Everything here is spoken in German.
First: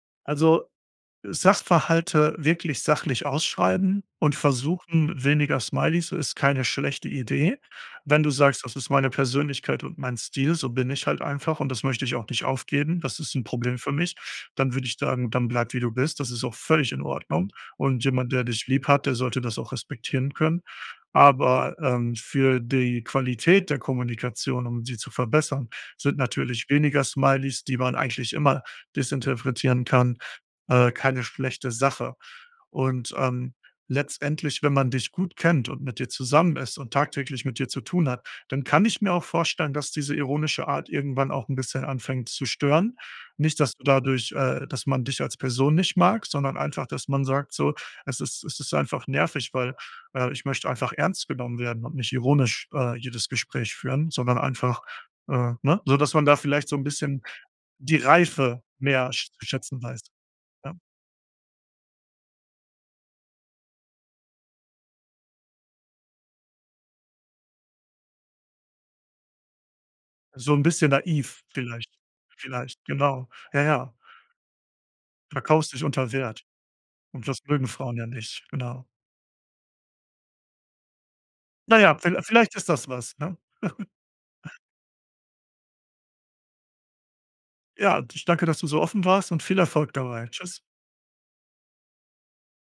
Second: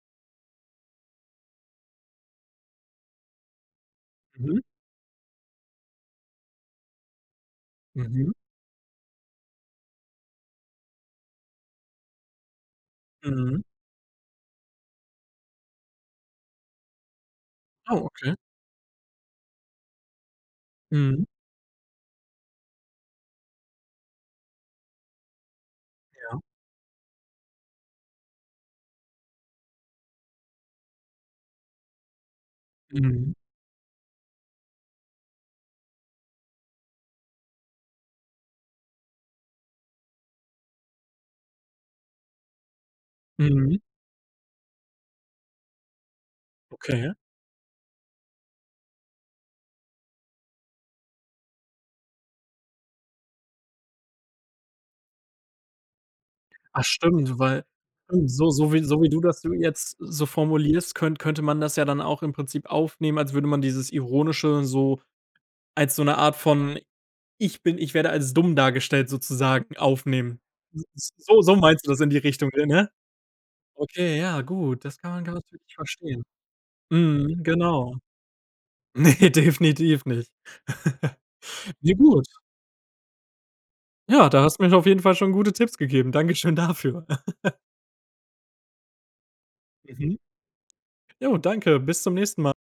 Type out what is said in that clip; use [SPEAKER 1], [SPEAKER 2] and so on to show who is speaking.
[SPEAKER 1] Also, äh, Sachverhalte wirklich sachlich ausschreiben und
[SPEAKER 2] Mhm.
[SPEAKER 1] versuchen, weniger Smileys ist keine schlechte Idee. Wenn du
[SPEAKER 2] Mhm.
[SPEAKER 1] sagst: „Das ist meine Persönlichkeit und mein Stil, so bin ich halt einfach und das möchte ich auch nicht aufgeben, das ist 'n
[SPEAKER 2] Mhm.
[SPEAKER 1] Problem für mich.", dann würd ich dann sagen: „Dann bleib wie du bist." Das ist auch völlig in Ordnung, und
[SPEAKER 2] Oh,
[SPEAKER 1] jemand,
[SPEAKER 2] okay.
[SPEAKER 1] der dich lieb hat, der sollte das auch respektieren können.
[SPEAKER 2] Mhm.
[SPEAKER 1] Aber, ähm, für die Qualität der Kommunikation, um sie zu verbessern, sind
[SPEAKER 2] Ja.
[SPEAKER 1] natürlich weniger Smileys, die man eigentlich immer desinterpretieren kann, äh, keine schlechte Sache. Und,
[SPEAKER 2] Mhm.
[SPEAKER 1] ähm, letztendlich, wenn man dich gut kennt und mit dir zusammen ist und tagtäglich mit dir zu tun hat, dann kann ich mir auch vorstellen, dass diese ironische Art irgendwann auch 'n bisschen anfängt zu stören. Nicht, dass
[SPEAKER 2] Mhm.
[SPEAKER 1] du dadurch, äh dass man dich als Person nicht mag, sondern einfach, dass
[SPEAKER 2] Okay.
[SPEAKER 1] man sagt: „So, es ist es ist einfach nervig, weil äh ich möchte einfach ernst genommen werden und nicht ironisch, äh, jedes Gespräch führen, sondern einfach, äh ne?" So, dass man da vielleicht so
[SPEAKER 2] Ah,
[SPEAKER 1] 'n bisschen
[SPEAKER 2] stimmt, weil
[SPEAKER 1] die
[SPEAKER 2] un so
[SPEAKER 1] Reife
[SPEAKER 2] so wie so wie
[SPEAKER 1] mehr
[SPEAKER 2] du
[SPEAKER 1] sch
[SPEAKER 2] das
[SPEAKER 1] zu schätzen
[SPEAKER 2] jetzt
[SPEAKER 1] weiß.
[SPEAKER 2] so
[SPEAKER 1] Ja?
[SPEAKER 2] formulierst, könn könnte man das ja dann auch im Prinzip aufnehmen, als würde man dieses Ironische so als so 'ne Art von „Ich bin ich werde als dumm dargestellt" sozusagen aufnehmen.
[SPEAKER 1] So 'n bisschen
[SPEAKER 2] S S
[SPEAKER 1] naiv
[SPEAKER 2] So meinst
[SPEAKER 1] vielleicht.
[SPEAKER 2] du das in die Richtung, [unintelligible]
[SPEAKER 1] Vielleicht,
[SPEAKER 2] ne?
[SPEAKER 1] genau. Ja, ja.
[SPEAKER 2] Okay, ja, gut. Das kann man gar
[SPEAKER 1] Du
[SPEAKER 2] nicht
[SPEAKER 1] verkaufst
[SPEAKER 2] wirklich
[SPEAKER 1] dich unter
[SPEAKER 2] verstehen.
[SPEAKER 1] Wert. Und
[SPEAKER 2] Mhm.
[SPEAKER 1] das mögen Frauen
[SPEAKER 2] Genau.
[SPEAKER 1] ja nicht, genau.
[SPEAKER 2] Ne, definitiv nicht.
[SPEAKER 1] Na ja,
[SPEAKER 2] Ja,
[SPEAKER 1] vie
[SPEAKER 2] gut.
[SPEAKER 1] vielleicht ist das was, ne?
[SPEAKER 2] Ja, da hast mir auf jeden Fall schon gute Tipps gegeben. Dankeschön dafür.
[SPEAKER 1] Ja, d ich danke, dass du so offen warst und viel Erfolg
[SPEAKER 2] Mhm.
[SPEAKER 1] dabei. Tschüss.
[SPEAKER 2] Ja, danke. Bis zum nächsten Mal.